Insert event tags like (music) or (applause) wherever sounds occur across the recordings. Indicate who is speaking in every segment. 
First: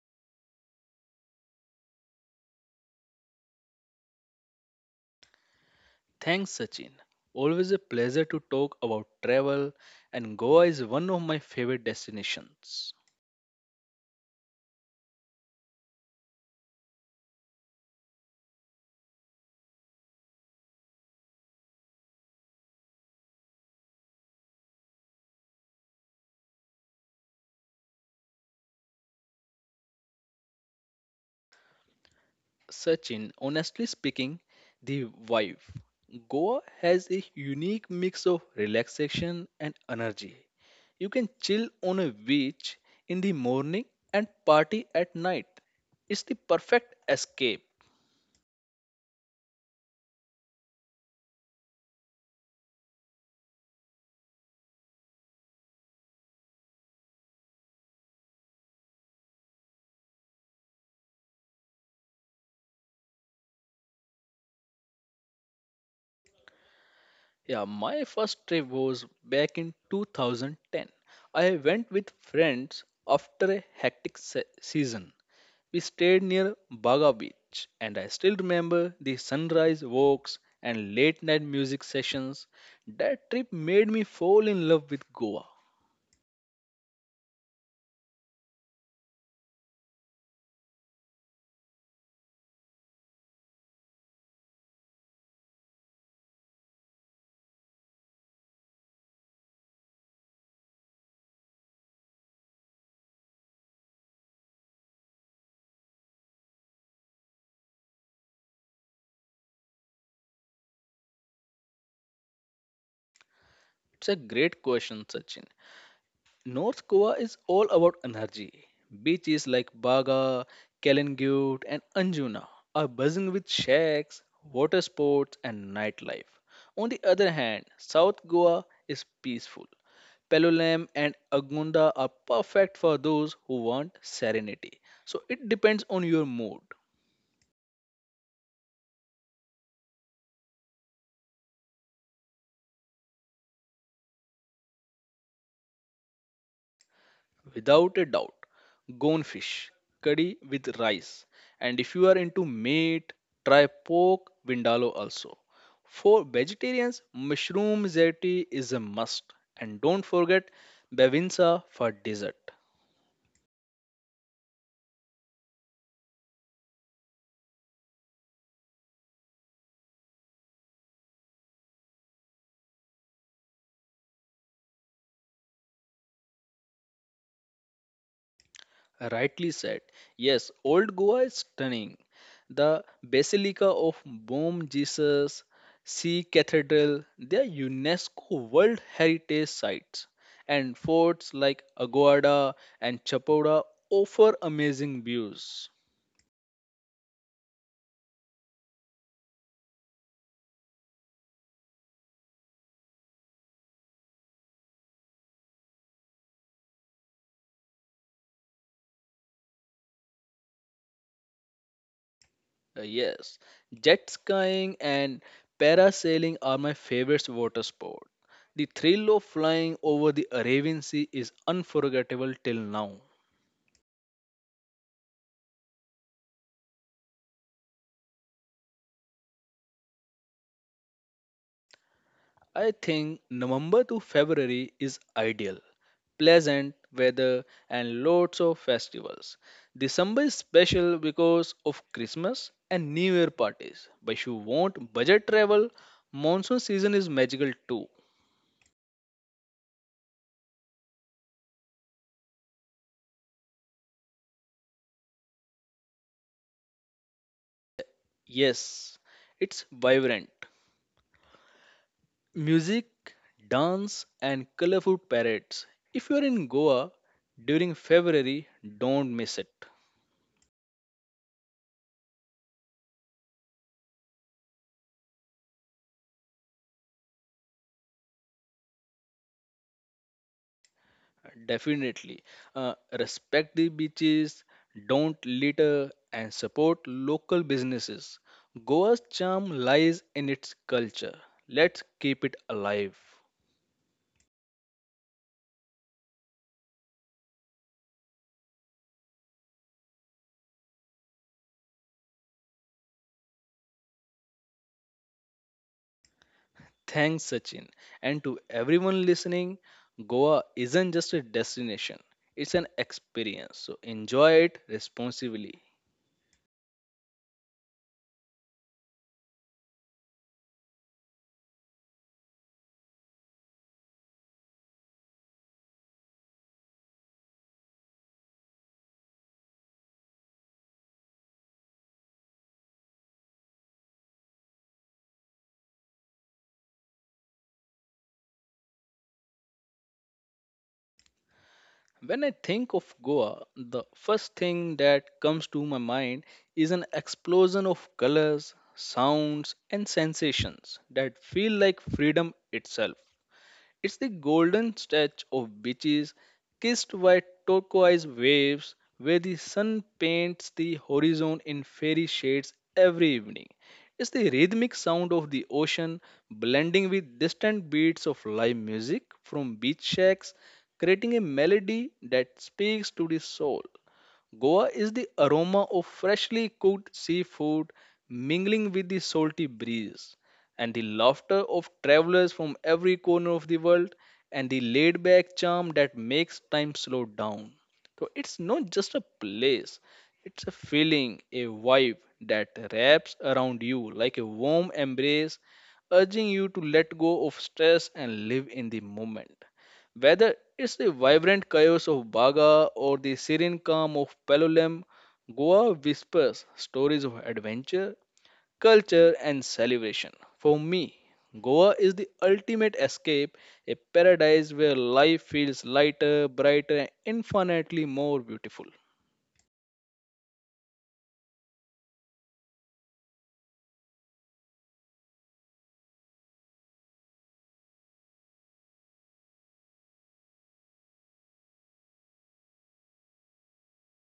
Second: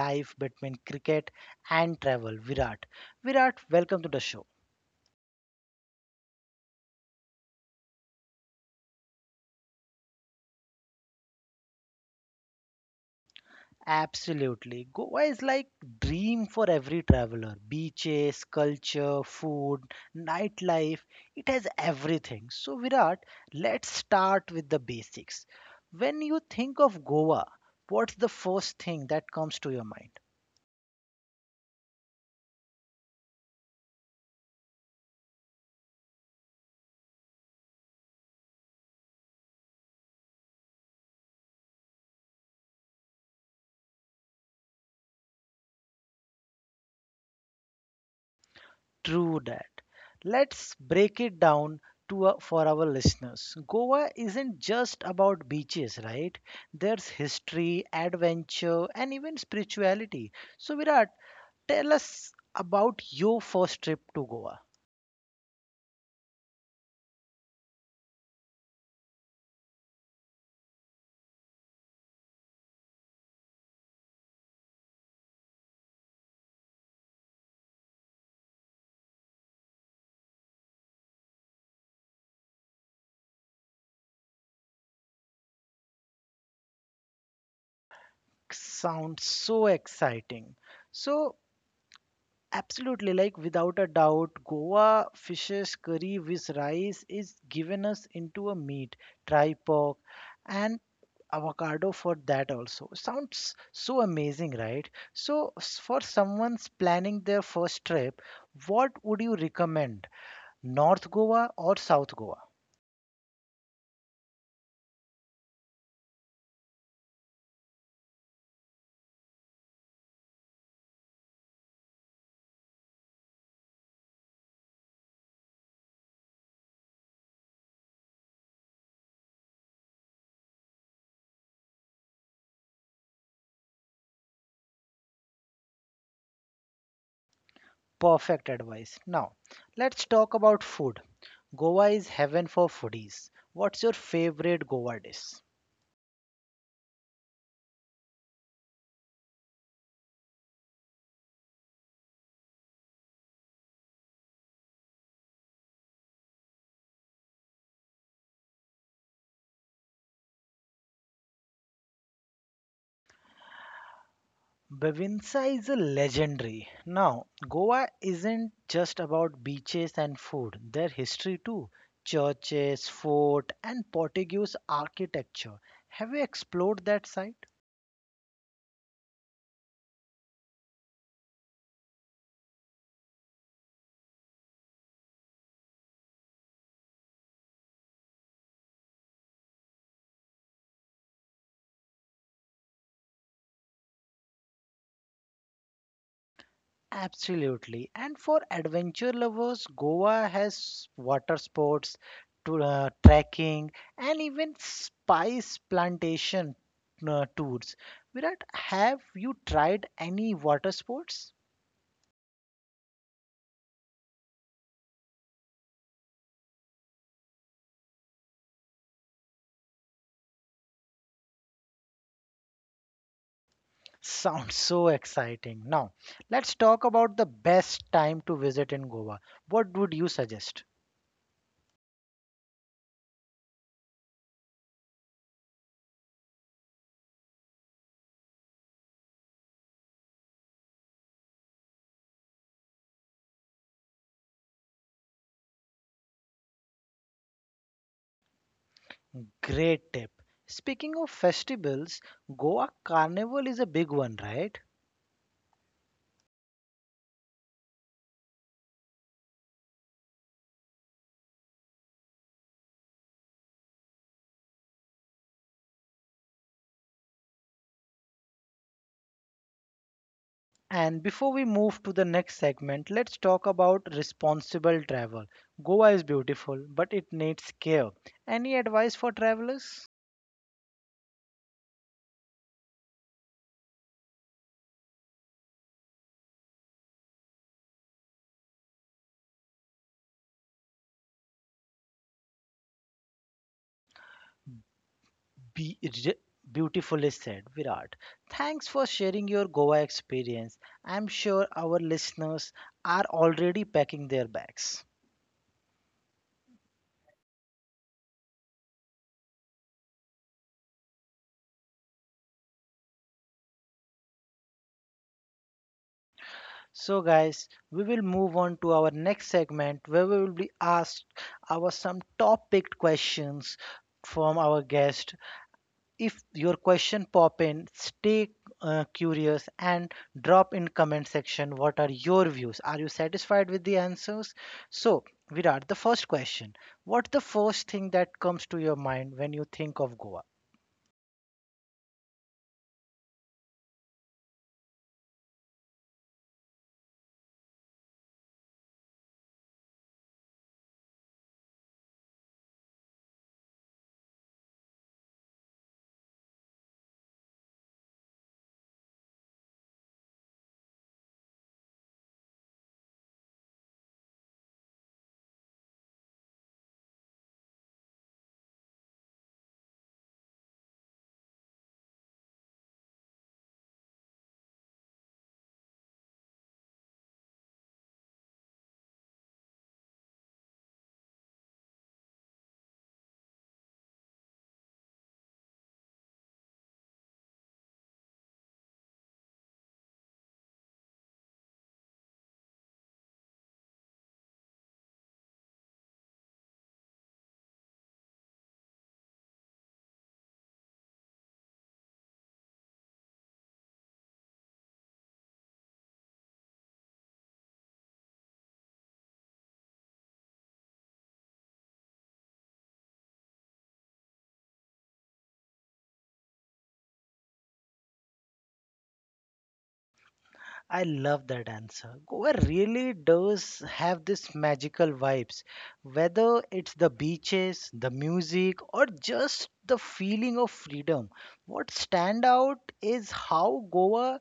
Speaker 1: life between cricket and travel, Virat. Virat, welcome to the show.
Speaker 2: Thanks, Sachin. Always a pleasure to talk about travel, and Goa is one of my favorite destinations.
Speaker 1: Absolutely. Goa is like dream for every traveler. Beaches, culture, food, nightlife, it has everything. So Virat, let's start with the basics. When you think of Goa, what's the first thing that comes to your mind?
Speaker 2: Sachin, honestly speaking, the vibe. Goa has a unique mix of relaxation and energy. You can chill on a beach in the morning and party at night. It's the perfect escape.
Speaker 1: True that. Let's break it down to for our listeners. Goa isn't just about beaches, right? There's history, adventure, and even spirituality. So Virat, tell us about your first trip to Goa.
Speaker 2: Yeah, my first trip was back in 2010. I went with friends after a hectic season. We stayed near Baga Beach, and I still remember the sunrise walks and late night music sessions. That trip made me fall in love with Goa.
Speaker 1: Sounds so exciting. So, absolutely, like without a doubt, Goa fish's curry with rice is given us into a meat, tri pork, and avocado for that also. Sounds so amazing, right? So, for someone's planning their first trip, what would you recommend? North Goa or South Goa?
Speaker 2: It's a great question, Sachin. North Goa is all about energy. Beaches like Baga, Kalingut, and Anjuna are buzzing with shacks, water sports, and nightlife. On the other hand, South Goa is peaceful. Palolem and Agmunda are perfect for those who want serenity. So it depends on your mood.
Speaker 1: Perfect advice. Now, let's talk about food. Goa is heaven for foodies. What's your favorite Goa dish?
Speaker 2: Without a doubt, goldfish curry with rice, and if you are into meat, try pork vindaloo also. For vegetarians, mushroom zeti is a must, and don't forget bevinsa for dessert.
Speaker 1: Bevinsa is a legendary. Now, Goa isn't just about beaches and food, their history too. Churches, fort, and Portuguese architecture. Have you explored that side?
Speaker 2: Rightly said. Yes, old Goa is stunning. The Basilica of Bom Jesus, Sea Cathedral, they are UNESCO World Heritage Sites. And forts like Agoada and Chapada offer amazing views.
Speaker 1: Absolutely. And for adventure lovers, Goa has water sports, trekking, and even spice plantation tours. Virat, have you tried any water sports?
Speaker 2: Yes, jet skiing and parasailing are my favorite water sport. The thrill of flying over the Arabian Sea is unforgettable till now.
Speaker 1: (laughs) Sounds so exciting. Now, let's talk about the best time to visit in Goa. What would you suggest?
Speaker 2: I think November to February is ideal. Pleasant weather and lots of festivals. December is special because of Christmas and New Year parties. But if you want budget travel, monsoon season is magical too.
Speaker 1: Great tip. Speaking of festivals, Goa Carnival is a big one, right?
Speaker 2: Yes, it's vibrant. Music, dance, and colorful parades. If you're in Goa during February, don't miss it.
Speaker 1: And before we move to the next segment, let's talk about responsible travel. Goa is beautiful, but it needs care. Any advice for travelers?
Speaker 2: Definitely. Respect the beaches, don't litter, and support local businesses. Goa's charm lies in its culture. Let's keep it alive.
Speaker 1: Be re- Beautifully said, Virat. Thanks for sharing your Goa experience. I'm sure our listeners are already packing their bags.
Speaker 2: Thanks, Sachin. And to everyone listening, Goa isn't just a destination, it's an experience. So enjoy it responsibly.
Speaker 1: So, guys, we will move on to our next segment where we will be asked our some top picked questions from our guest. If your question pop in, stay curious and drop in comment section what are your views, are you satisfied with the answers? So, Virat, the first question, what's the first thing that comes to your mind when you think of Goa?
Speaker 2: When I think of Goa, the first thing that comes to my mind is an explosion of colors, sounds, and sensations that feel like freedom itself. It's the golden stretch of beaches kissed by turquoise waves where the sun paints the horizon in fairy shades every evening. It's the rhythmic sound of the ocean blending with distant beats of live music from beach shacks, creating a melody that speaks to the soul. Goa is the aroma of freshly cooked seafood mingling with the salty breeze and the laughter of travelers from every corner of the world and the laid back charm that makes time slow down. So it's not just a place, it's a feeling, a vibe that wraps around you like a warm embrace, urging you to let go of stress and live in the moment. Whether it's the vibrant chaos of Baga or the serene calm of Palolem, Goa whispers stories of adventure, culture, and celebration. For me, Goa is the ultimate escape, a paradise where life feels lighter, brighter, and infinitely more beautiful.
Speaker 1: I love that answer. Goa really does have this magical vibes, whether it's the beaches, the music, or just the feeling of freedom. What stand out is how Goa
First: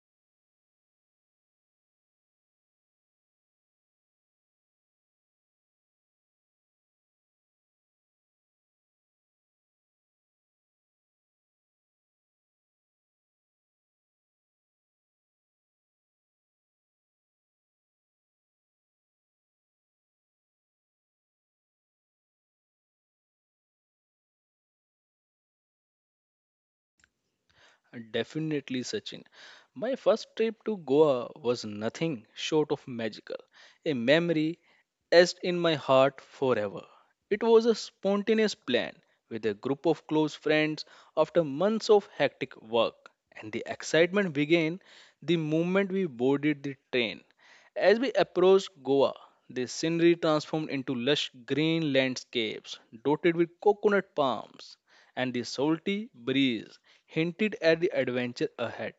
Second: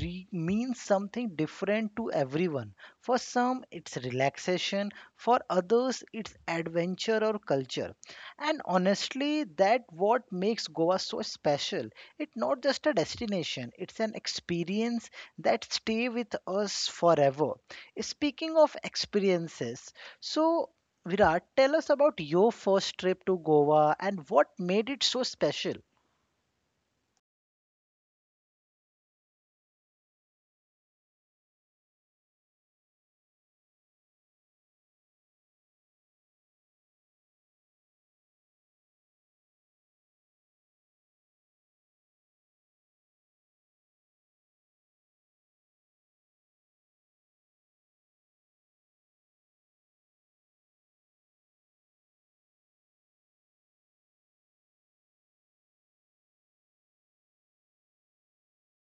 Speaker 1: means something different to everyone. For some, it's relaxation. For others, it's adventure or culture. And honestly, that what makes Goa so special. It's not just a destination; it's an experience that stay with us forever. Speaking of experiences, so Virat, tell us about your first trip to Goa and what made it so special.
Speaker 2: Definitely, Sachin. My first trip to Goa was nothing short of magical. A memory etched in my heart forever. It was a spontaneous plan with a group of close friends after months of hectic work, and the excitement began the moment we boarded the train. As we approached Goa, the scenery transformed into lush green landscapes dotted with coconut palms, and the salty breeze hinted at the adventure ahead.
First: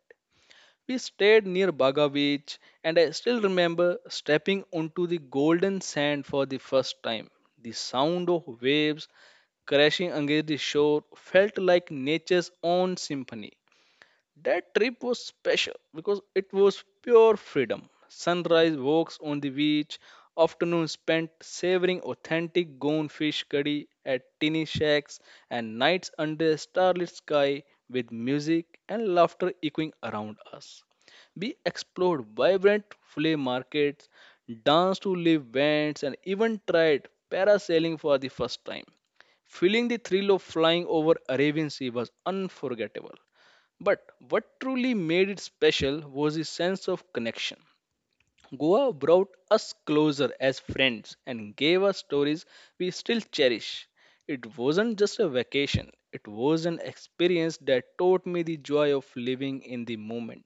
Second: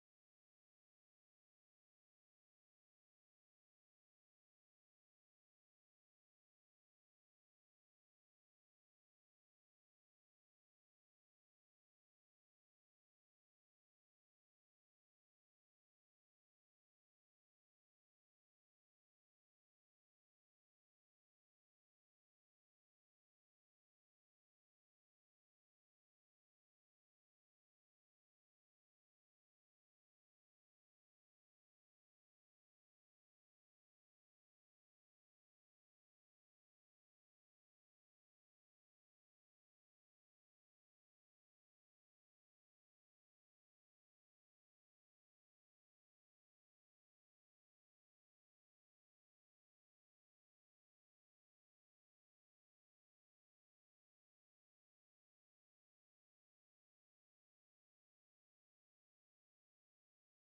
Speaker 2: We stayed near Baga Beach, and I still remember stepping onto the golden sand for the first time. The sound of waves crashing against the shore felt like nature's own symphony. That trip was special because it was pure freedom. Sunrise walks on the beach, afternoon spent savoring authentic Goan fish curry at tiny shacks, and nights under a starlit sky with music and laughter echoing around us. We explored vibrant flea markets, danced to live bands, and even tried parasailing for the first time. Feeling the thrill of flying over Arabian Sea was unforgettable. But what truly made it special was the sense of connection. Goa brought us closer as friends and gave us stories we still cherish. It wasn't just a vacation, it was an experience that taught me the joy of living in the moment.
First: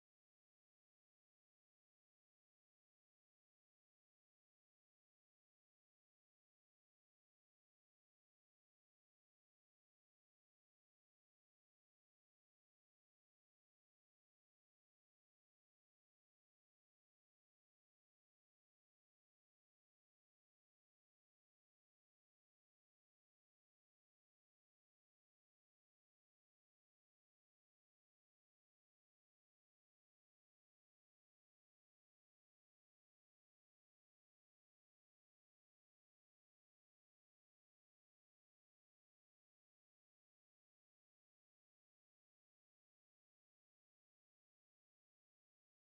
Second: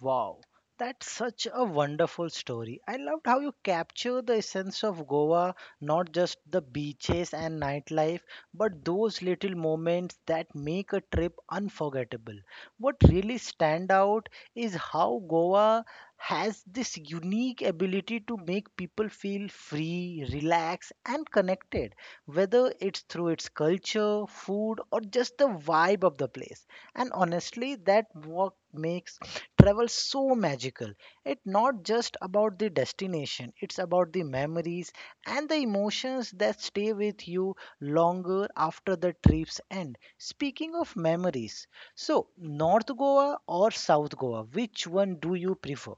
Speaker 1: Wow, that's such a wonderful story. I loved how you capture the essence of Goa, not just the beaches and nightlife, but those little moments that make a trip unforgettable. What really stand out is how Goa has this unique ability to make people feel free, relaxed, and connected, whether it's through its culture, food, or just the vibe of the place. And honestly, that what makes travel so magical. It's not just about the destination, it's about the memories and the emotions that stay with you longer after the trip's end. Speaking of memories, so North Goa or South Goa, which one do you prefer?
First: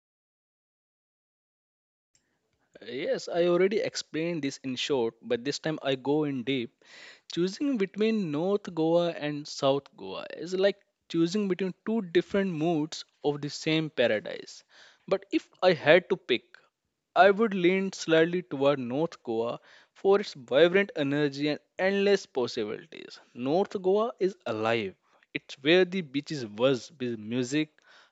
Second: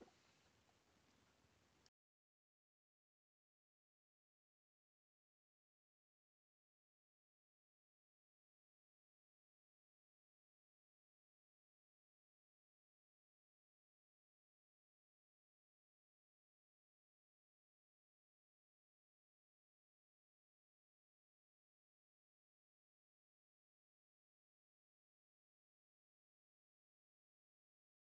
Speaker 2: Yes, I already explained this in short, but this time I go in deep. Choosing between North Goa and South Goa is like choosing between two different moods of the same paradise. But if I had to pick, I would lean slightly toward North Goa for its vibrant energy and endless possibilities. North Goa is alive. It's where the beaches buzz with music,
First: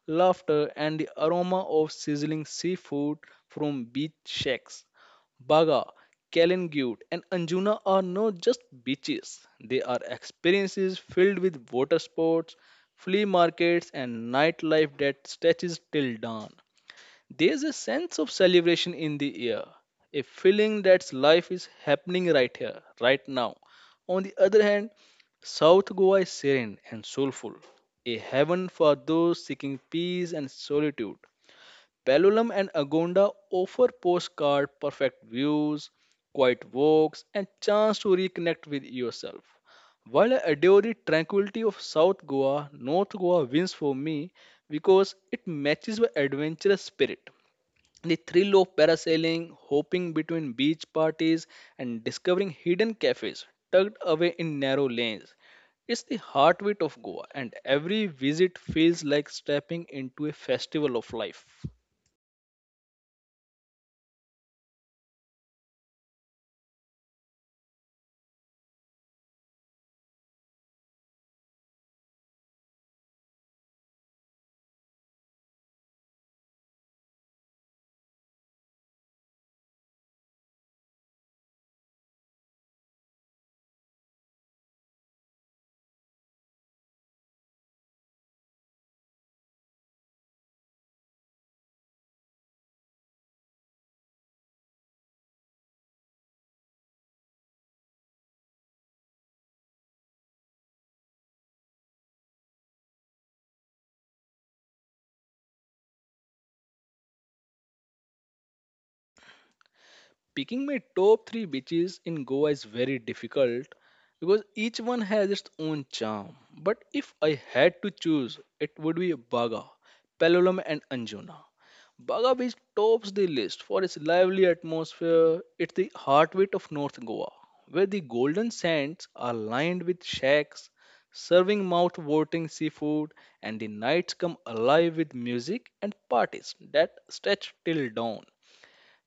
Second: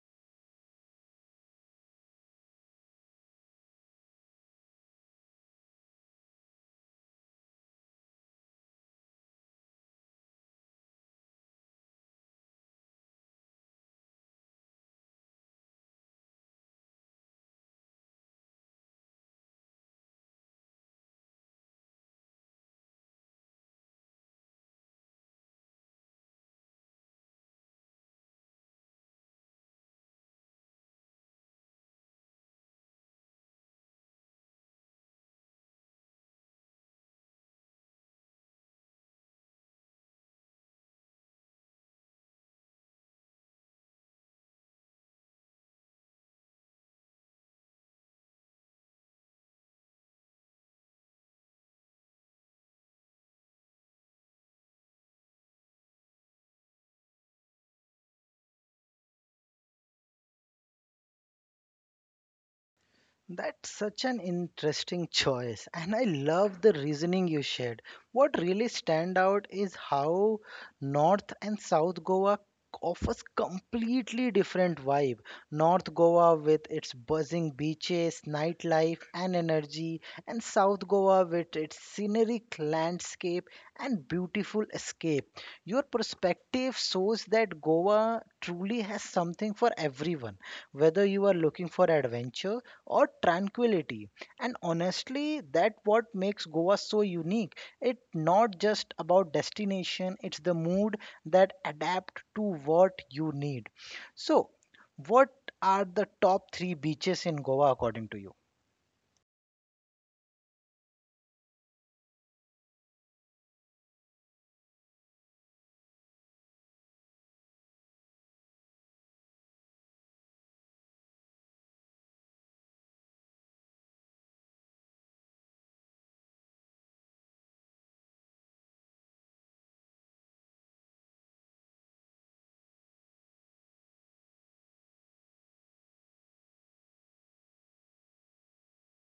Speaker 2: laughter, and the aroma of sizzling seafood from beach shacks. Baga, Kalingut, and Anjuna are not just beaches, they are experiences filled with water sports, flea markets, and nightlife that stretches till dawn. There's a sense of celebration in the air, a feeling that life is happening right here, right now. On the other hand, South Goa is serene and soulful, a heaven for those seeking peace and solitude. Pellulam and Agonda offer postcard perfect views, quiet walks, and chance to reconnect with yourself. While I adore the tranquility of South Goa, North Goa wins for me because it matches my adventurous spirit. The thrill of parasailing, hopping between beach parties, and discovering hidden cafes tucked away in narrow lanes. It's the heartbeat of Goa, and every visit feels like stepping into a festival of life.
Speaker 1: That's such an interesting choice, and I love the reasoning you shared. What really stand out is how North and South Goa offers completely different vibe. North Goa with its buzzing beaches, nightlife and energy, and South Goa with its scenic landscape and beautiful escape. Your perspective shows that Goa truly has something for everyone, whether you are looking for adventure or tranquility. And honestly, that what makes Goa so unique. It's not just about destination, it's the mood that adapt to what you need. So, what are the top three beaches in Goa according to you?
Speaker 2: Picking my top three beaches in Goa is very difficult because each one has its own charm. But if I had to choose, it would be Baga, Palolem, and Anjuna. Baga Beach tops the list for its lively atmosphere. It's the heartbeat of North Goa, where the golden sands are lined with shacks, serving mouth-watering seafood, and the nights come alive with music and parties that stretch till dawn.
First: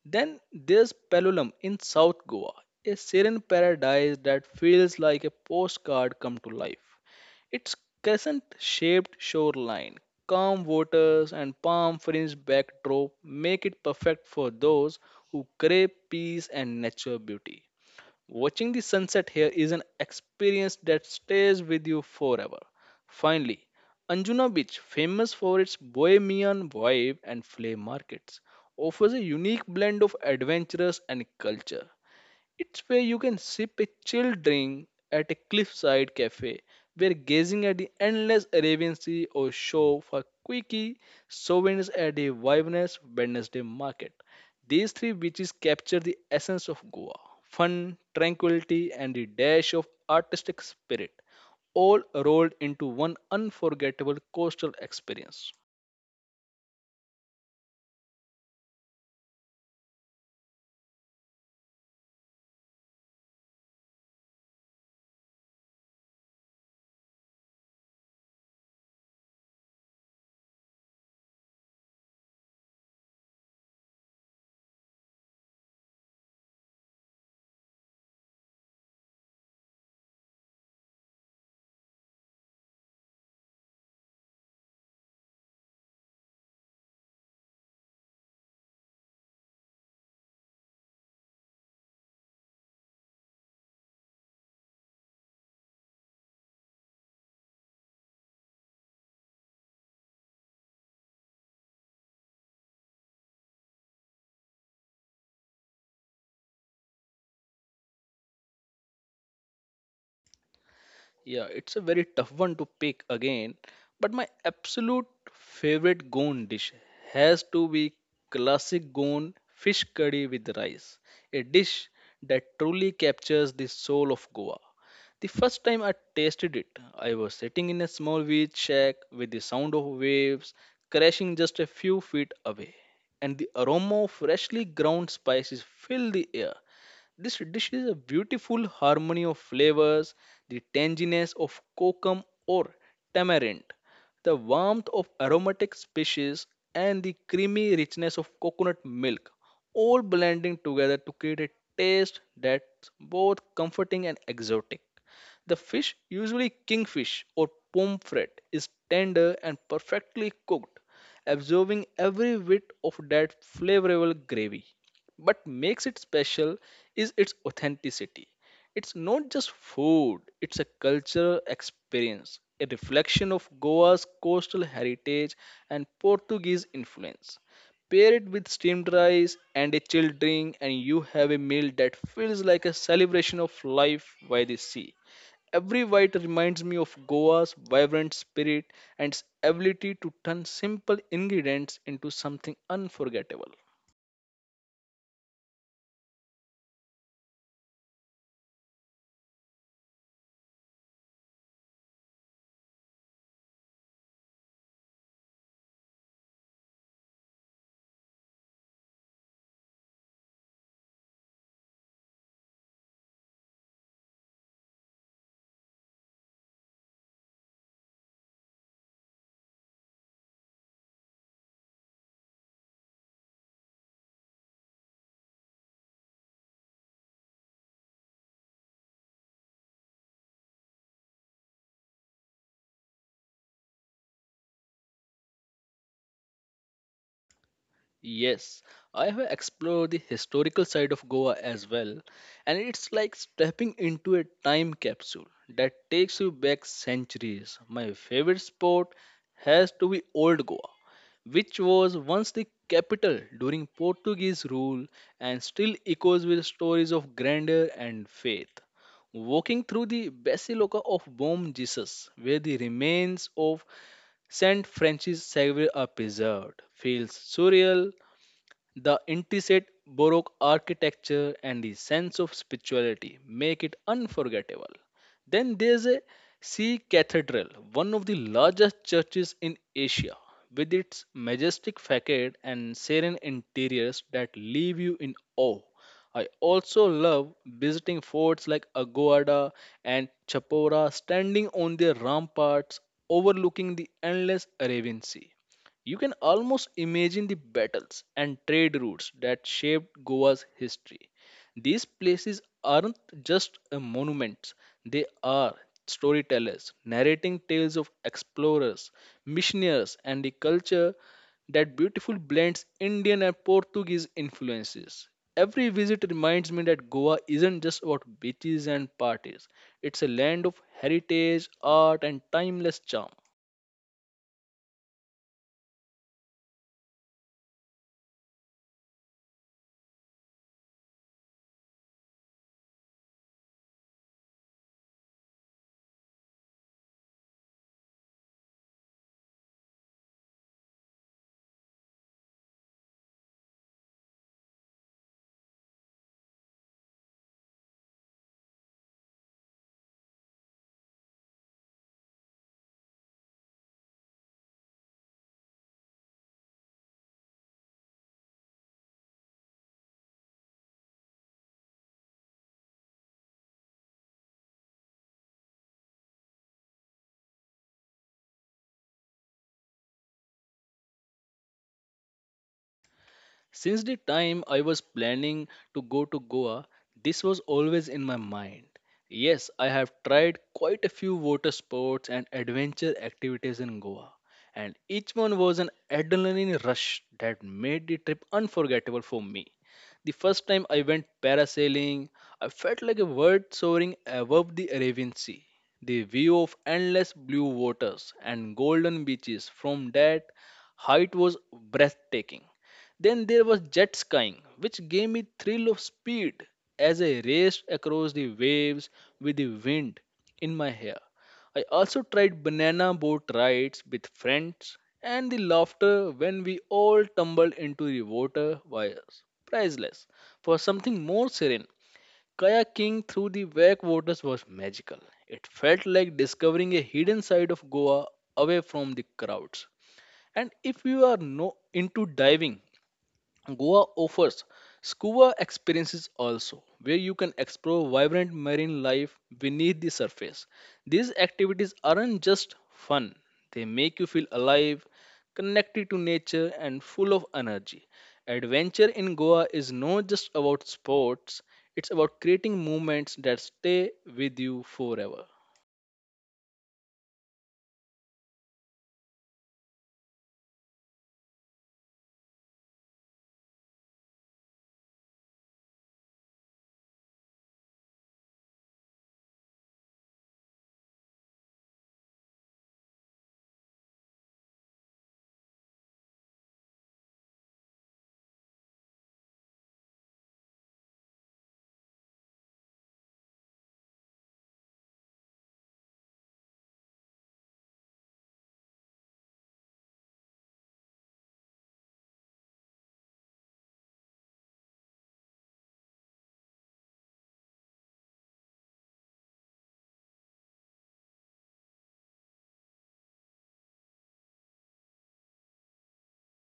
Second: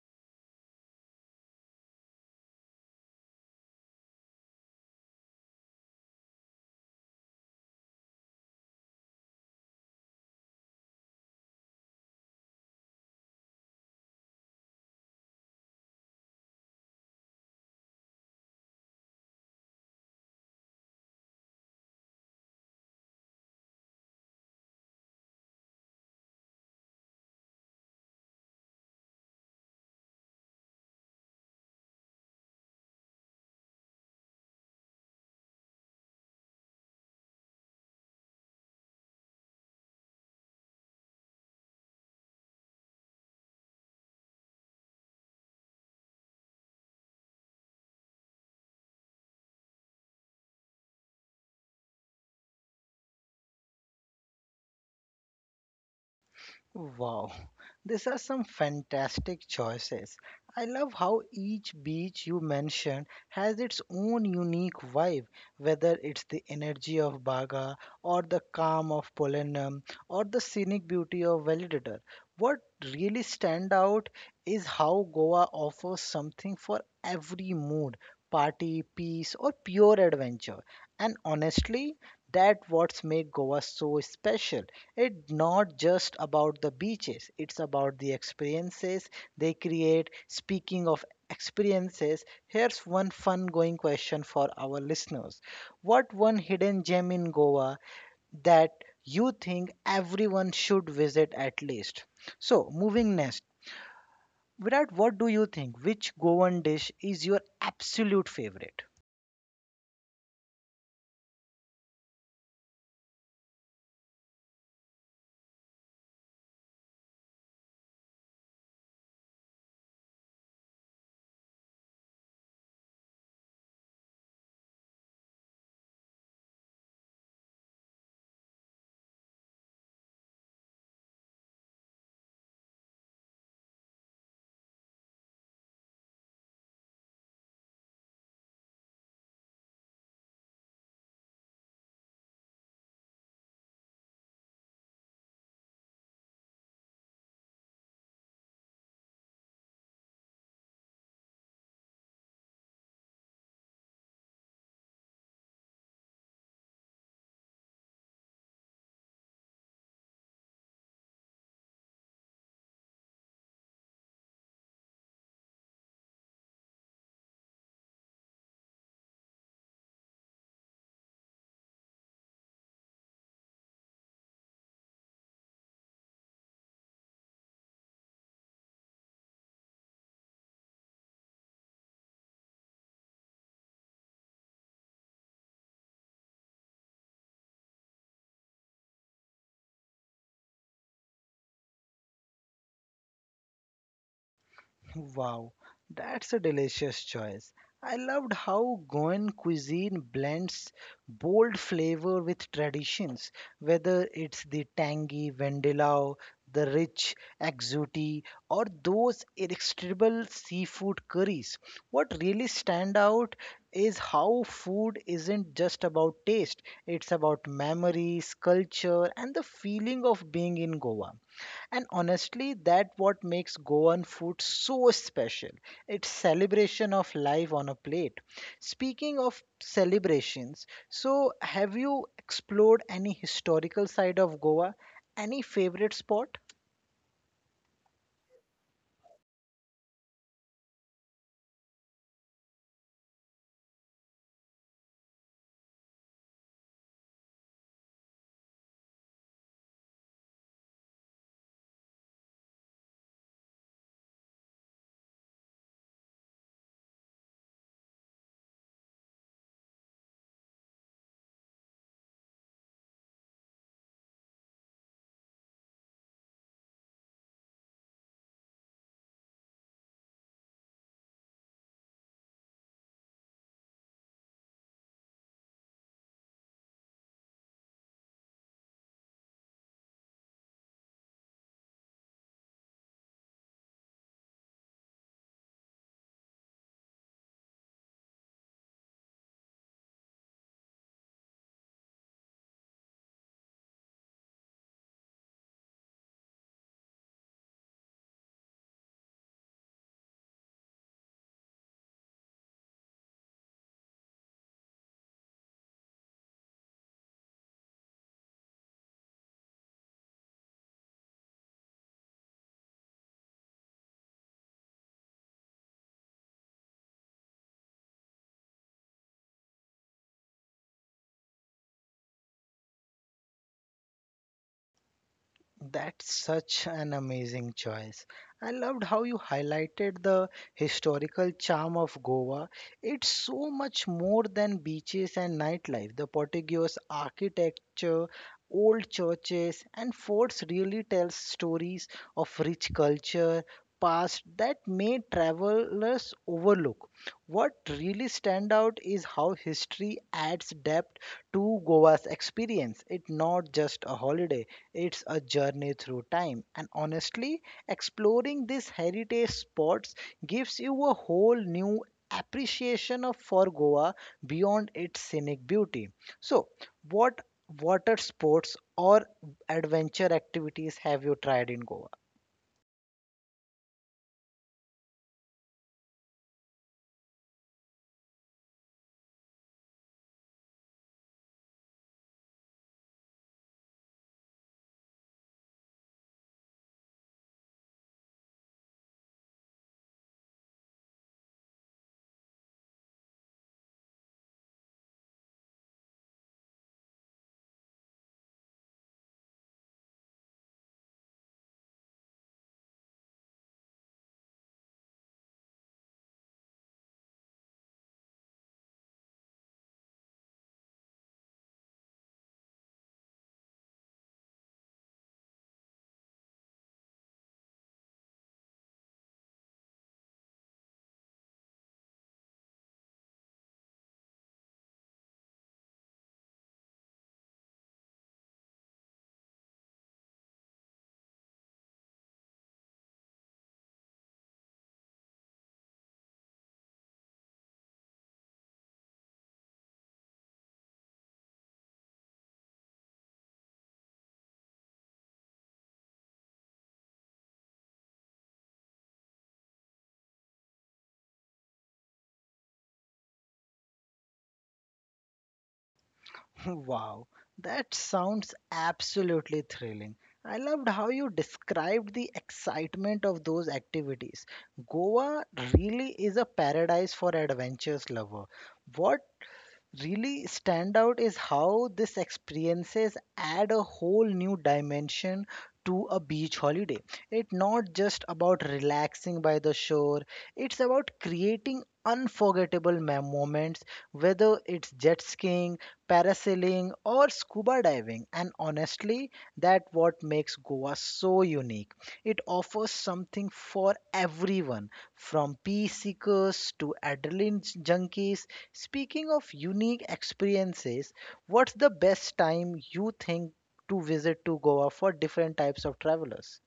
Speaker 2: Then there's Pellulam in South Goa, a serene paradise that feels like a postcard come to life. Its crescent shaped shoreline, calm waters, and palm fringed backdrop make it perfect for those who crave peace and natural beauty. Watching the sunset here is an experience that stays with you forever. Finally, Anjuna Beach, famous for its bohemian vibe and flea markets, offers a unique blend of adventurous and culture. It's where you can sip a chilled drink at a cliffside cafe, where gazing at the endless Arabian Sea or show for quickie souvenirs at a vibrant Wednesday market. These three beaches capture the essence of Goa fun, tranquility, and the dash of artistic spirit, all rolled into one unforgettable coastal experience.
Speaker 1: Wow, these are some fantastic choices. I love how each beach you mentioned has its own unique vibe, whether it's the energy of Baga, or the calm of Polenum, or the scenic beauty of Validator. What really stand out is how Goa offers something for every mood, party, peace, or pure adventure. And honestly, that what's make Goa so special. It's not just about the beaches, it's about the experiences they create. Speaking of experiences, here's one fun going question for our listeners. What one hidden gem in Goa that you think everyone should visit at least? So, moving next. Virat, what do you think? Which Goan dish is your absolute favorite?
Speaker 2: Yeah, it's a very tough one to pick again, but my absolute favorite Goan dish has to be classic Goan fish curry with rice, a dish that truly captures the soul of Goa. The first time I tasted it, I was sitting in a small beach shack with the sound of waves crashing just a few feet away, and the aroma of freshly ground spices filled the air. This dish is a beautiful harmony of flavors, the tanginess of kokum or tamarind, the warmth of aromatic species, and the creamy richness of coconut milk, all blending together to create a taste that's both comforting and exotic. The fish, usually kingfish or pomfret, is tender and perfectly cooked, absorbing every bit of that flavorful gravy. What makes it special is its authenticity. It's not just food, it's a cultural experience, a reflection of Goa's coastal heritage and Portuguese influence. Pair it with steamed rice and a chilled drink, and you have a meal that feels like a celebration of life by the sea. Every bite reminds me of Goa's vibrant spirit and its ability to turn simple ingredients into something unforgettable.
Speaker 1: Wow, that's a delicious choice. I loved how Goan cuisine blends bold flavor with traditions, whether it's the tangy vendelao, the rich agouti, or those irresistible seafood curries. What really stand out is how food isn't just about taste, it's about memories, culture, and the feeling of being in Goa. And honestly, that what makes Goan food so special. It's celebration of life on a plate. Speaking of celebrations, so have you explored any historical side of Goa? Any favorite spot?
Speaker 2: Yes, I have explored the historical side of Goa as well, and it's like stepping into a time capsule that takes you back centuries. My favorite spot has to be Old Goa, which was once the capital during Portuguese rule and still echoes with stories of grandeur and faith. Walking through the Basilica of Bom Jesus, where the remains of Saint Francis Xavier are preserved, feels surreal. The intricate Baroque architecture and the sense of spirituality make it unforgettable. Then there's a Sea Cathedral, one of the largest churches in Asia, with its majestic facade and serene interiors that leave you in awe. I also love visiting forts like Agoada and Chapora, standing on their ramparts overlooking the endless Arabian Sea. You can almost imagine the battles and trade routes that shaped Goa's history. These places aren't just monuments, they are storytellers, narrating tales of explorers, missionaries, and the culture that beautifully blends Indian and Portuguese influences. Every visit reminds me that Goa isn't just about beaches and parties. It's a land of heritage, art, and timeless charm.
Speaker 1: That's such an amazing choice. I loved how you highlighted the historical charm of Goa. It's so much more than beaches and nightlife. The Portuguese architecture, old churches, and forts really tell stories of rich culture, past that may travelers overlook. What really stand out is how history adds depth to Goa's experience. It's not just a holiday, it's a journey through time, and honestly, exploring these heritage spots gives you a whole new appreciation of for Goa beyond its scenic beauty. So, what water sports or adventure activities have you tried in Goa?
Speaker 2: Since the time I was planning to go to Goa, this was always in my mind. Yes, I have tried quite a few water sports and adventure activities in Goa, and each one was an adrenaline rush that made the trip unforgettable for me. The first time I went parasailing, I felt like a bird soaring above the Arabian Sea. The view of endless blue waters and golden beaches from that height was breathtaking. Then there was jet skiing, which gave me thrill of speed as I raced across the waves with the wind in my hair. I also tried banana boat rides with friends and the laughter when we all tumbled into the water was priceless. For something more serene, kayaking through the backwaters was magical. It felt like discovering a hidden side of Goa away from the crowds. And if you are no into diving, Goa offers scuba experiences also, where you can explore vibrant marine life beneath the surface. These activities aren't just fun, they make you feel alive, connected to nature, and full of energy. Adventure in Goa is not just about sports, it's about creating moments that stay with you forever.
Speaker 1: (laughs) Wow, that sounds absolutely thrilling. I loved how you described the excitement of those activities. Goa really is a paradise for adventures lover. What really stand out is how these experiences add a whole new dimension to a beach holiday. It's not just about relaxing by the shore, it's about creating unforgettable moments, whether it's jet skiing, parasailing or scuba diving. And honestly, that's what makes Goa so unique. It offers something for everyone, from peace seekers to adrenaline junkies. Speaking of unique experiences, what's the best time you think to visit to Goa for different types of travelers?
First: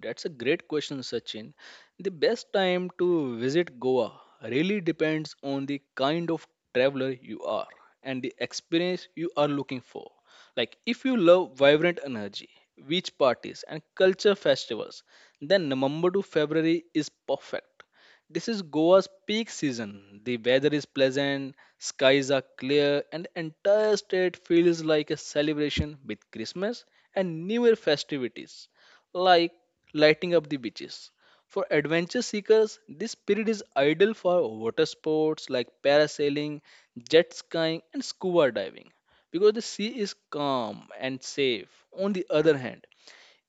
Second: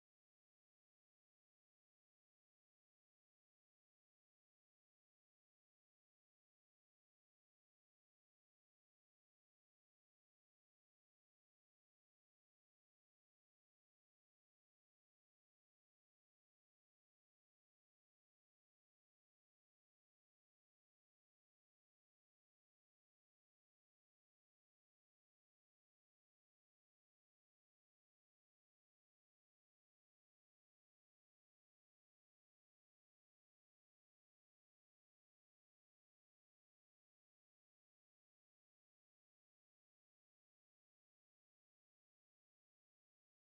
Speaker 2: That's a great question, Sachin. The best time to visit Goa really depends on the kind of traveler you are and the experience you are looking for. Like, if you love vibrant energy, beach parties, and culture festivals, then November to February is perfect. This is Goa's peak season. The weather is pleasant, skies are clear, and the entire state feels like a celebration with Christmas and New Year festivities, like lighting up the beaches. For adventure seekers, this period is ideal for water sports like parasailing, jet skiing, and scuba diving because the sea is calm and safe. On the other hand,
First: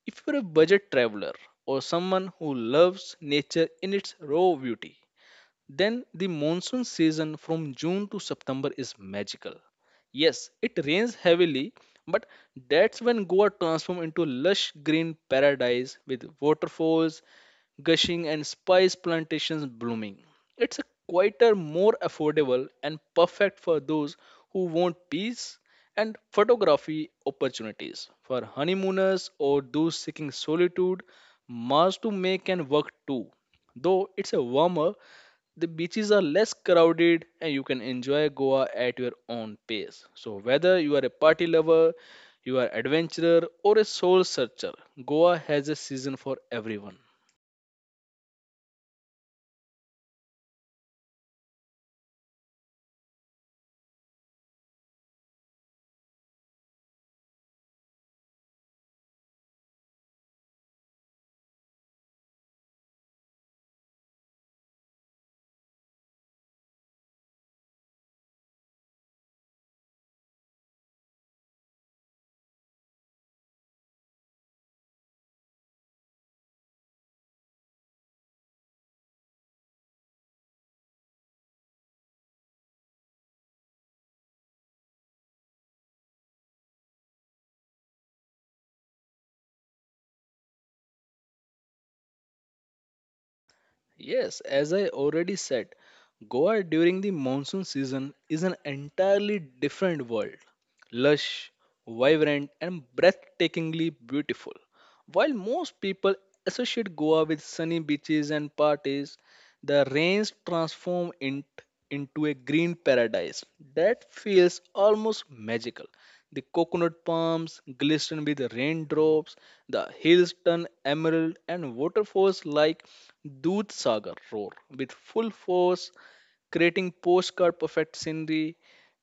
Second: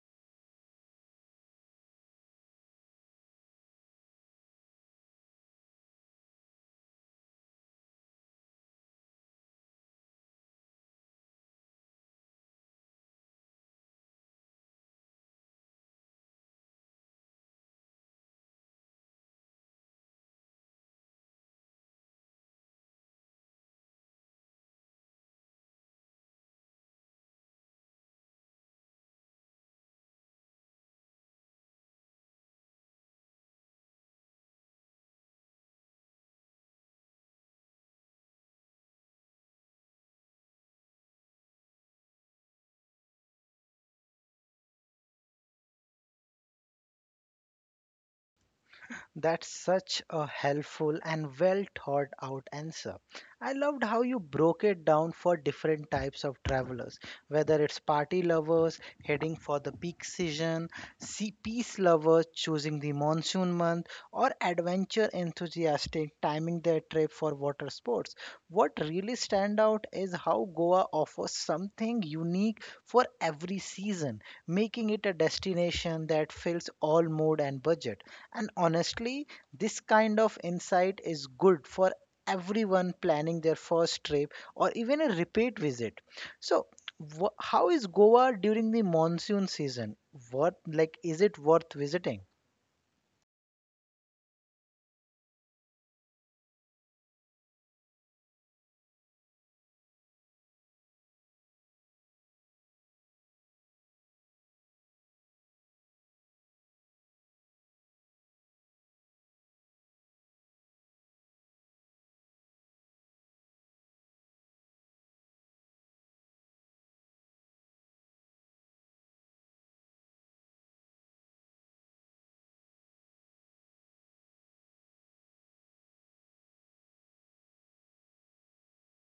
Speaker 2: if you're a budget traveler or someone who loves nature in its raw beauty, then the monsoon season from June to September is magical. Yes, it rains heavily, but that's when Goa transforms into lush green paradise with waterfalls gushing and spice plantations blooming. It's a quieter, more affordable, and perfect for those who want peace and photography opportunities. For honeymooners or those seeking solitude, Mars to May can work too. Though it's a warmer the beaches are less crowded and you can enjoy Goa at your own pace. So, whether you are a party lover, you are adventurer or a soul searcher, Goa has a season for everyone.
Speaker 1: That's such a helpful and well thought out answer. I loved how you broke it down for different types of travelers, whether it's party lovers heading for the peak season, sea peace lovers choosing the monsoon month, or adventure enthusiastic timing their trip for water sports. What really stand out is how Goa offers something unique for every season, making it a destination that fills all mode and budget. And honestly, this kind of insight is good for everyone planning their first trip or even a repeat visit. So, how is Goa during the monsoon season? What like is it worth visiting?
Speaker 2: Yes, as I already said, Goa during the monsoon season is an entirely different world. Lush, vibrant and breathtakingly beautiful. While most people associate Goa with sunny beaches and parties, the rains transform it into a green paradise that feels almost magical. The coconut palms glisten with raindrops, the hills turn emerald, and waterfalls like Dudh Sagar roar with full force, creating postcard perfect scenery.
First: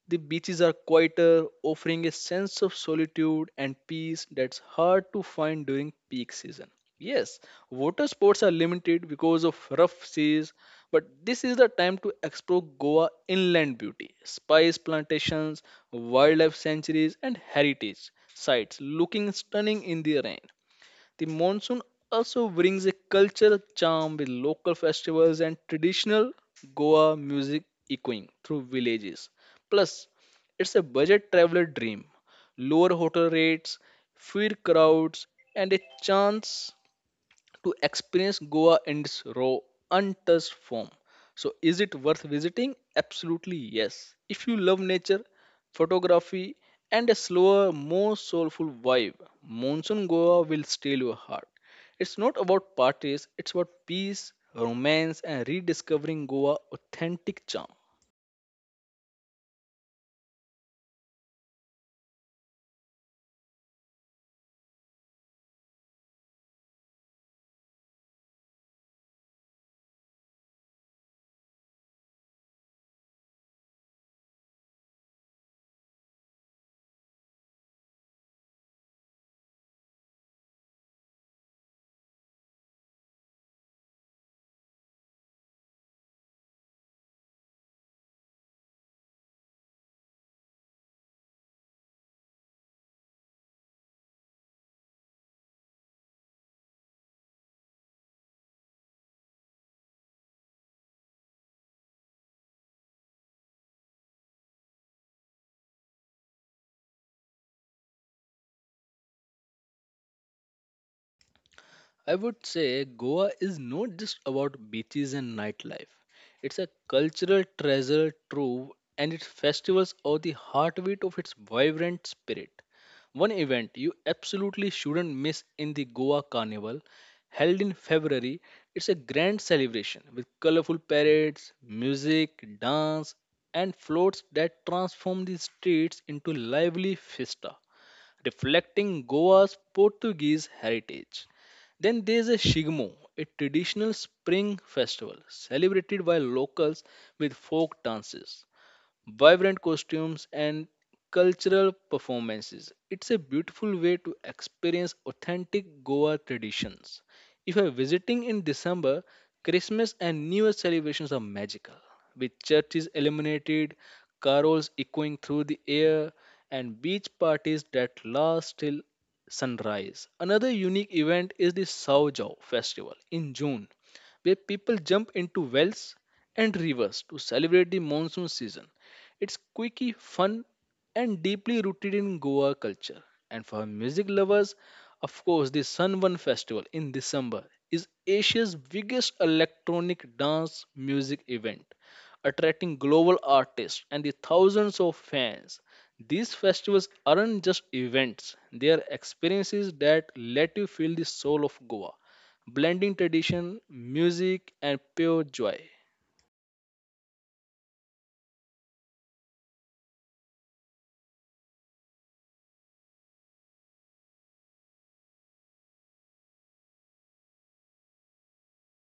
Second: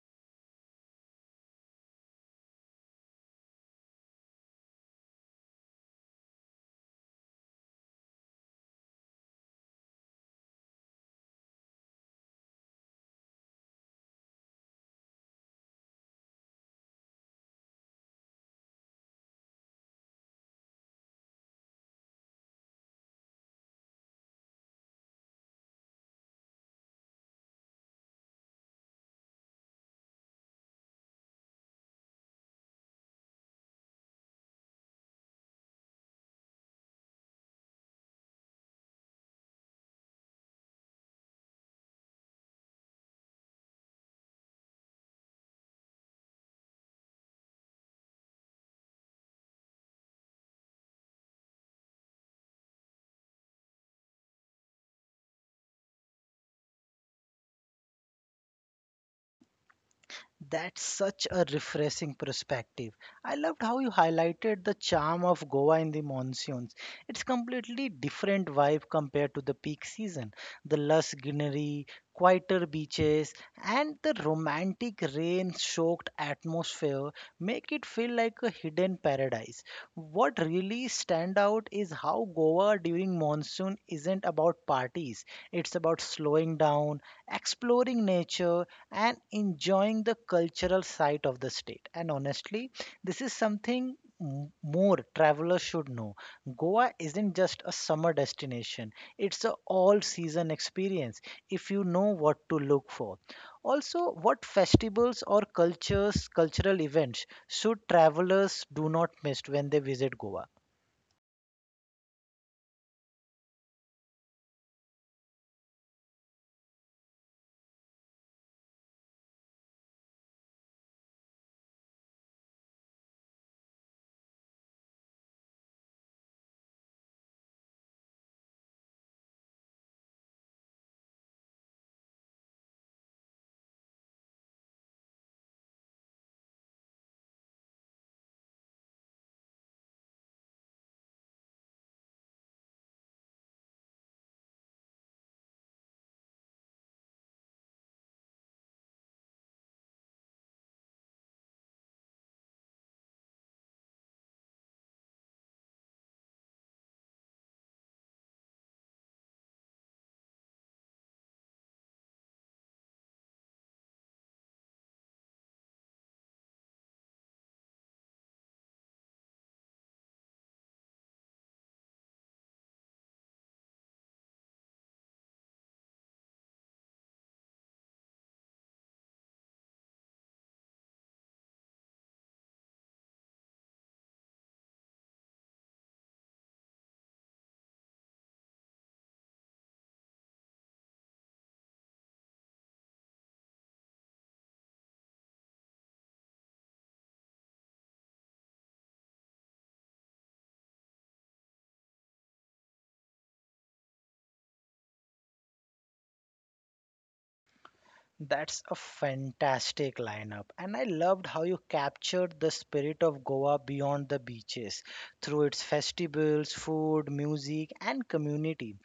Speaker 2: The beaches are quieter, offering a sense of solitude and peace that's hard to find during peak season. Yes, water sports are limited because of rough seas, but this is the time to explore Goa inland beauty, spice plantations, wildlife sanctuaries, and heritage sites looking stunning in the rain. The monsoon also brings a cultural charm with local festivals and traditional Goa music echoing through villages. Plus, it's a budget traveler dream. Lower hotel rates, fewer crowds, and a chance to experience Goa in its raw, untouched form. So, is it worth visiting? Absolutely yes. If you love nature, photography, and a slower, more soulful vibe, Monsoon Goa will steal your heart. It's not about parties, it's about peace, romance, and rediscovering Goa authentic charm.
Speaker 1: That's such a refreshing perspective. I loved how you highlighted the charm of Goa in the monsoons. It's completely different vibe compared to the peak season. The lush greenery, quieter beaches, and the romantic rain-soaked atmosphere make it feel like a hidden paradise. What really stand out is how Goa during monsoon isn't about parties. It's about slowing down, exploring nature, and enjoying the cultural side of the state. And honestly, this is something more travelers should know. Goa isn't just a summer destination, it's an all season experience if you know what to look for. Also, what festivals or cultures, cultural events should travelers do not miss when they visit Goa?
Speaker 2: I would say Goa is not just about beaches and nightlife. It's a cultural treasure trove and its festivals are the heartbeat of its vibrant spirit. One event you absolutely shouldn't miss in the Goa Carnival, held in February, it's a grand celebration with colorful parades, music, dance, and floats that transform the streets into lively fiesta, reflecting Goa's Portuguese heritage. Then there's a Shigmo, a traditional spring festival celebrated by locals with folk dances, vibrant costumes, and cultural performances. It's a beautiful way to experience authentic Goa traditions. If you're visiting in December, Christmas and New Year celebrations are magical, with churches illuminated, carols echoing through the air, and beach parties that last till sunrise. Another unique event is the Saujau festival in June where people jump into wells and rivers to celebrate the monsoon season. It's quirky, fun, and deeply rooted in Goa culture. And for music lovers, of course, the Sunburn Festival in December is Asia's biggest electronic dance music event, attracting global artists and the thousands of fans. These festivals aren't just events, they are experiences that let you feel the soul of Goa blending tradition, music, and pure joy.
Speaker 1: That's a fantastic lineup, and I loved how you captured the spirit of Goa beyond the beaches through its festivals, food, music, and community.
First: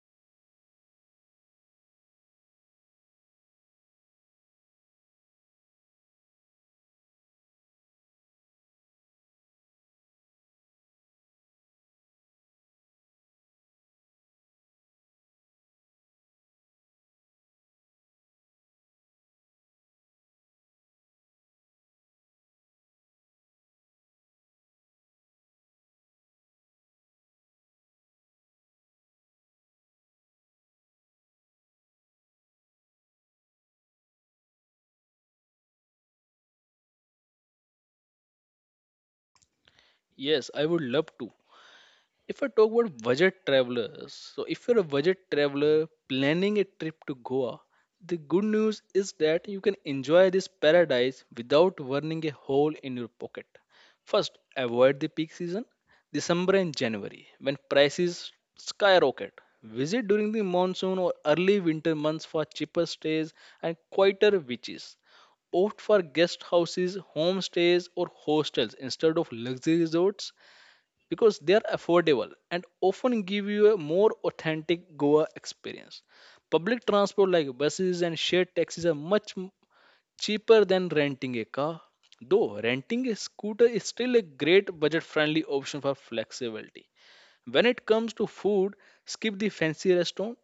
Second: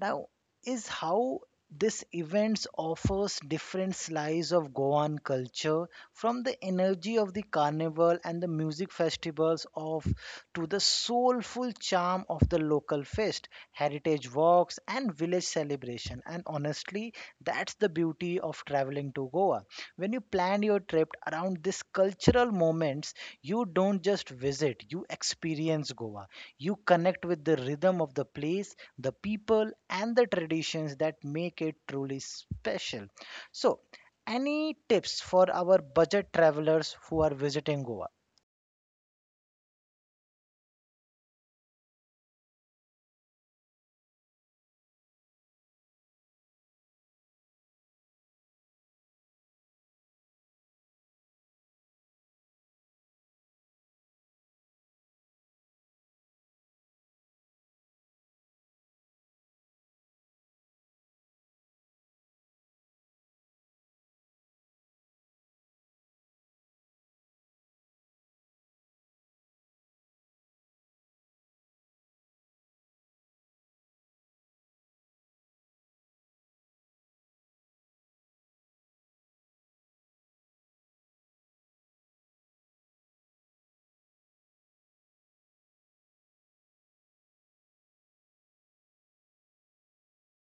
Speaker 1: Now, is how this events offers different slice of Goan culture, from the energy of the carnival and the music festivals of to the soulful charm of the local fest, heritage walks and village celebration. And honestly, that's the beauty of traveling to Goa. When you plan your trip around these cultural moments, you don't just visit, you experience Goa. You connect with the rhythm of the place, the people and the traditions that make it truly special. So, any tips for our budget travelers who are visiting Goa?
Speaker 2: Yes, I would love to. If I talk about budget travelers, so if you're a budget traveler planning a trip to Goa, the good news is that you can enjoy this paradise without burning a hole in your pocket. First, avoid the peak season, December and January, when prices skyrocket. Visit during the monsoon or early winter months for cheaper stays and quieter beaches opt for guest houses, homestays, or hostels instead of luxury resorts because they are affordable and often give you a more authentic Goa experience. Public transport like buses and shared taxis are cheaper than renting a car, though renting a scooter is still a great budget friendly option for flexibility. When it comes to food, skip the fancy restaurant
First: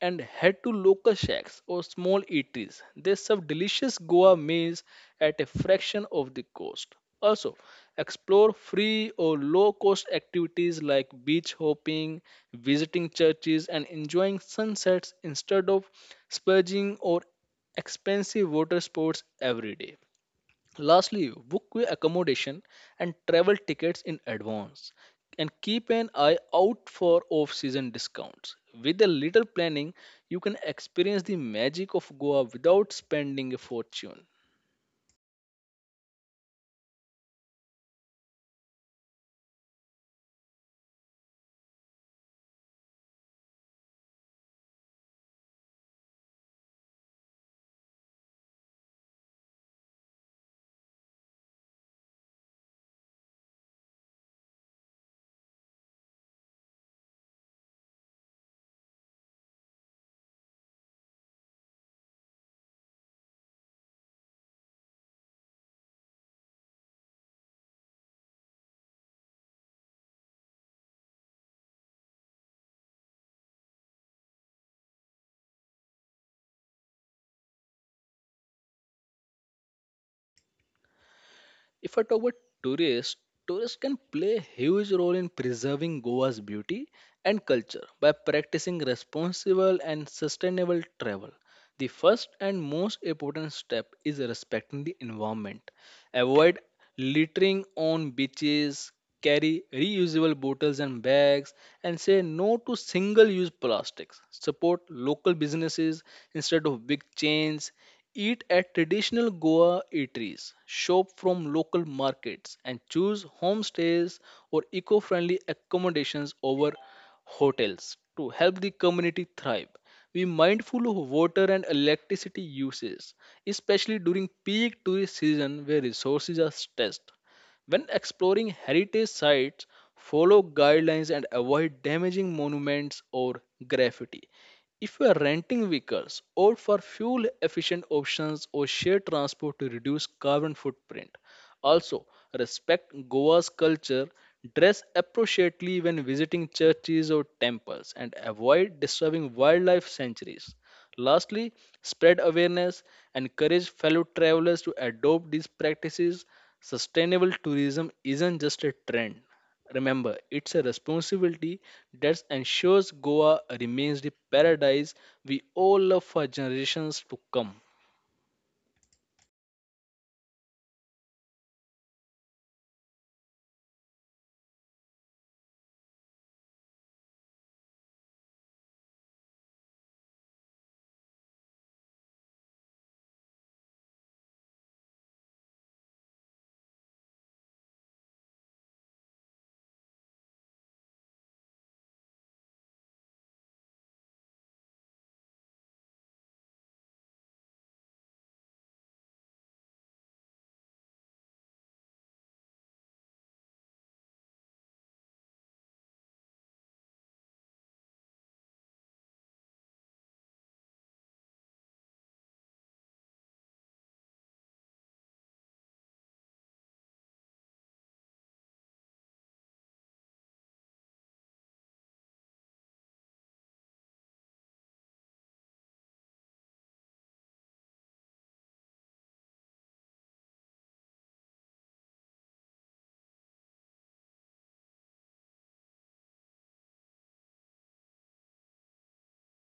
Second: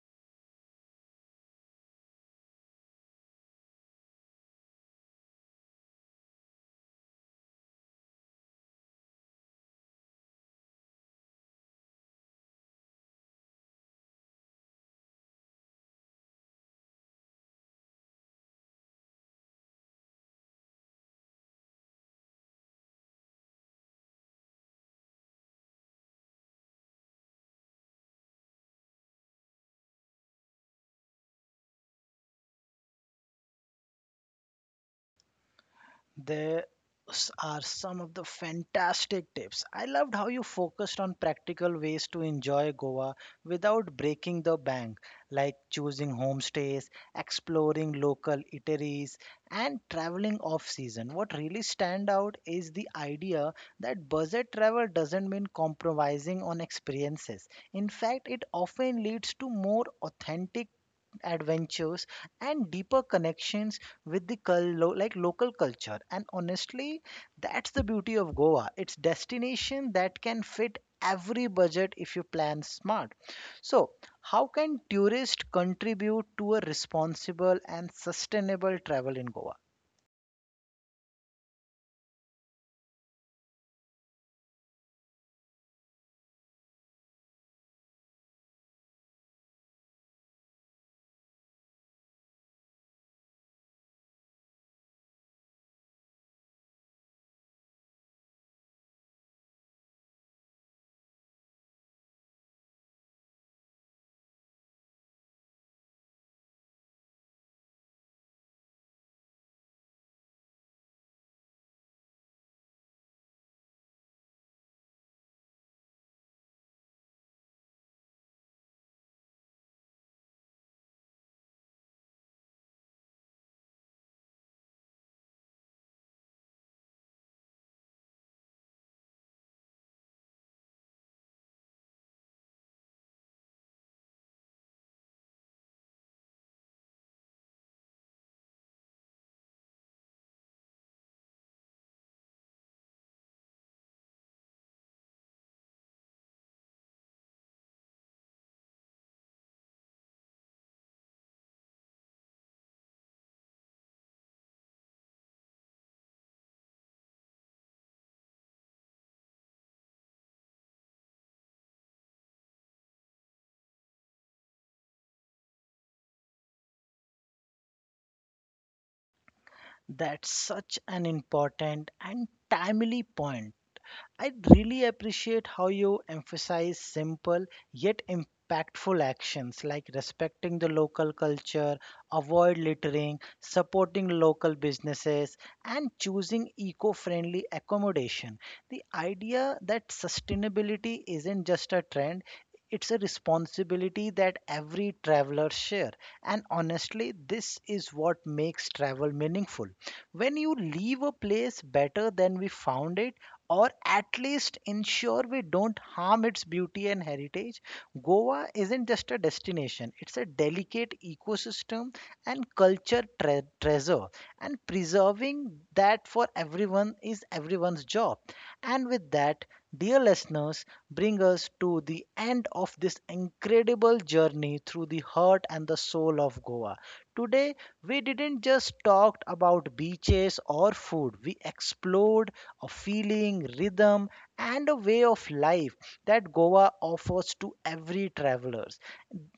Speaker 2: and head to local shacks or small eateries. They serve delicious Goa meals at a fraction of the cost. Also, explore free or low cost activities like beach hopping, visiting churches, and enjoying sunsets instead of splurging or expensive water sports every day. Lastly, book your accommodation and travel tickets in advance and keep an eye out for off season discounts. With a little planning, you can experience the magic of Goa without spending a fortune.
Speaker 1: There are some of the fantastic tips. I loved how you focused on practical ways to enjoy Goa without breaking the bank, like choosing homestays, exploring local eateries, and traveling off season. What really stand out is the idea that budget travel doesn't mean compromising on experiences. In fact, it often leads to more authentic adventures and deeper connections with the like local culture. And honestly, that's the beauty of Goa. It's destination that can fit every budget if you plan smart. So, how can tourists contribute to a responsible and sustainable travel in Goa?
Speaker 2: If I talk about tourists, tourists can play a huge role in preserving Goa's beauty and culture by practicing responsible and sustainable travel. The first and most important step is respecting the environment. Avoid littering on beaches, carry reusable bottles and bags, and say no to single use plastics. Support local businesses instead of big chains. Eat at traditional Goa eateries, shop from local markets, and choose homestays or eco friendly accommodations over hotels to help the community thrive. Be mindful of water and electricity uses, especially during peak tourist season where resources are stressed. When exploring heritage sites, follow guidelines and avoid damaging monuments or graffiti. If you are renting vehicles, opt for fuel efficient options or share transport to reduce carbon footprint. Also, respect Goa's culture, dress appropriately when visiting churches or temples, and avoid disturbing wildlife sanctuaries. Lastly, spread awareness and encourage fellow travelers to adopt these practices. Sustainable tourism isn't just a trend. Remember, it's a responsibility that ensures Goa remains the paradise we all love for generations to come.
Speaker 1: That's such an important and timely point. I really appreciate how you emphasize simple yet impactful actions like respecting the local culture, avoid littering, supporting local businesses, and choosing eco friendly accommodation. The idea that sustainability isn't just a trend, it's a responsibility that every traveler share. And honestly, this is what makes travel meaningful, when you leave a place better than we found it or at least ensure we don't harm its beauty and heritage. Goa isn't just a destination, it's a delicate ecosystem and culture treasure, and preserving that for everyone is everyone's job. And with that, dear listeners, bring us to the end of this incredible journey through the heart and the soul of Goa. Today, we didn't just talk about beaches or food, we explored a feeling, rhythm, and a way of life that Goa offers to every travelers.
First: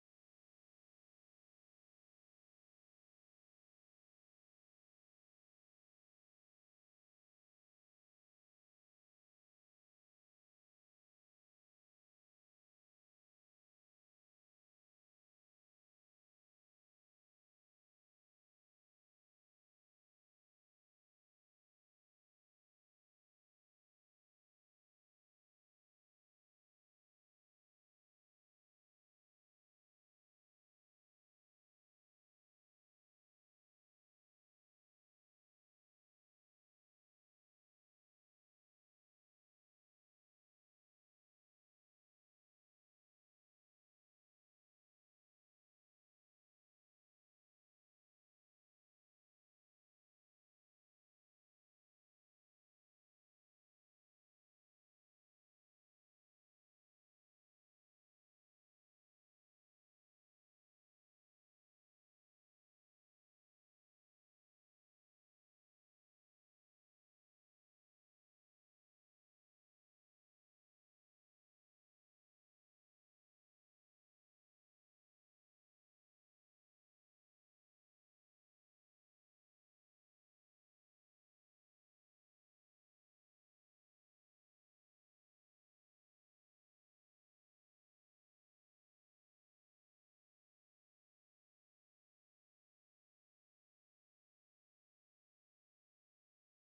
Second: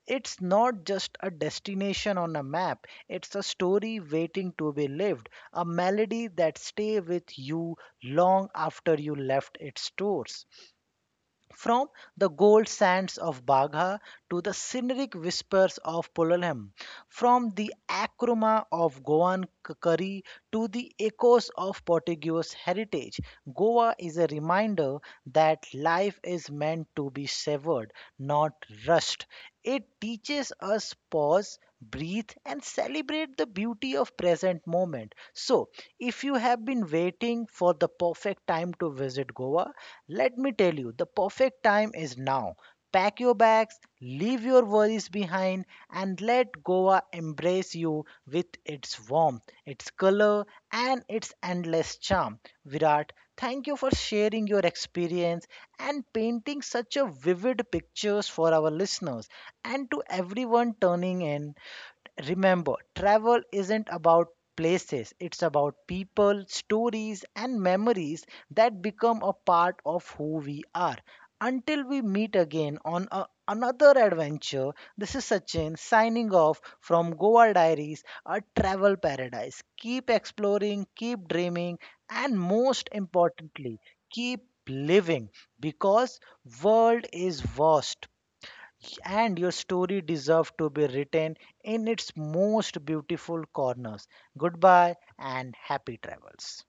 Speaker 1: It's not just a destination on a map, it's a story waiting to be lived, a melody that stay with you long after you left its doors. From the gold sands of Bagha to the scenic whispers of Pololem, from the acroma of Goan curry to the echoes of Portuguese heritage, Goa is a reminder that life is meant to be savored, not rushed. It teaches us pause, breathe, and celebrate the beauty of present moment. So, if you have been waiting for the perfect time to visit Goa, let me tell you, the perfect time is now. Pack your bags, leave your worries behind, and let Goa embrace you with its warmth, its color, and its endless charm. Virat, thank you for sharing your experience and painting such a vivid pictures for our listeners. And to everyone turning in, remember, travel isn't about places, it's about people, stories, and memories that become a part of who we are. Until we meet again another adventure, this is Sachin signing off from Goa Diaries, a travel paradise. Keep exploring, keep dreaming, and most importantly, keep living, because world is vast and your story deserves to be written in its most beautiful corners. Goodbye and happy travels.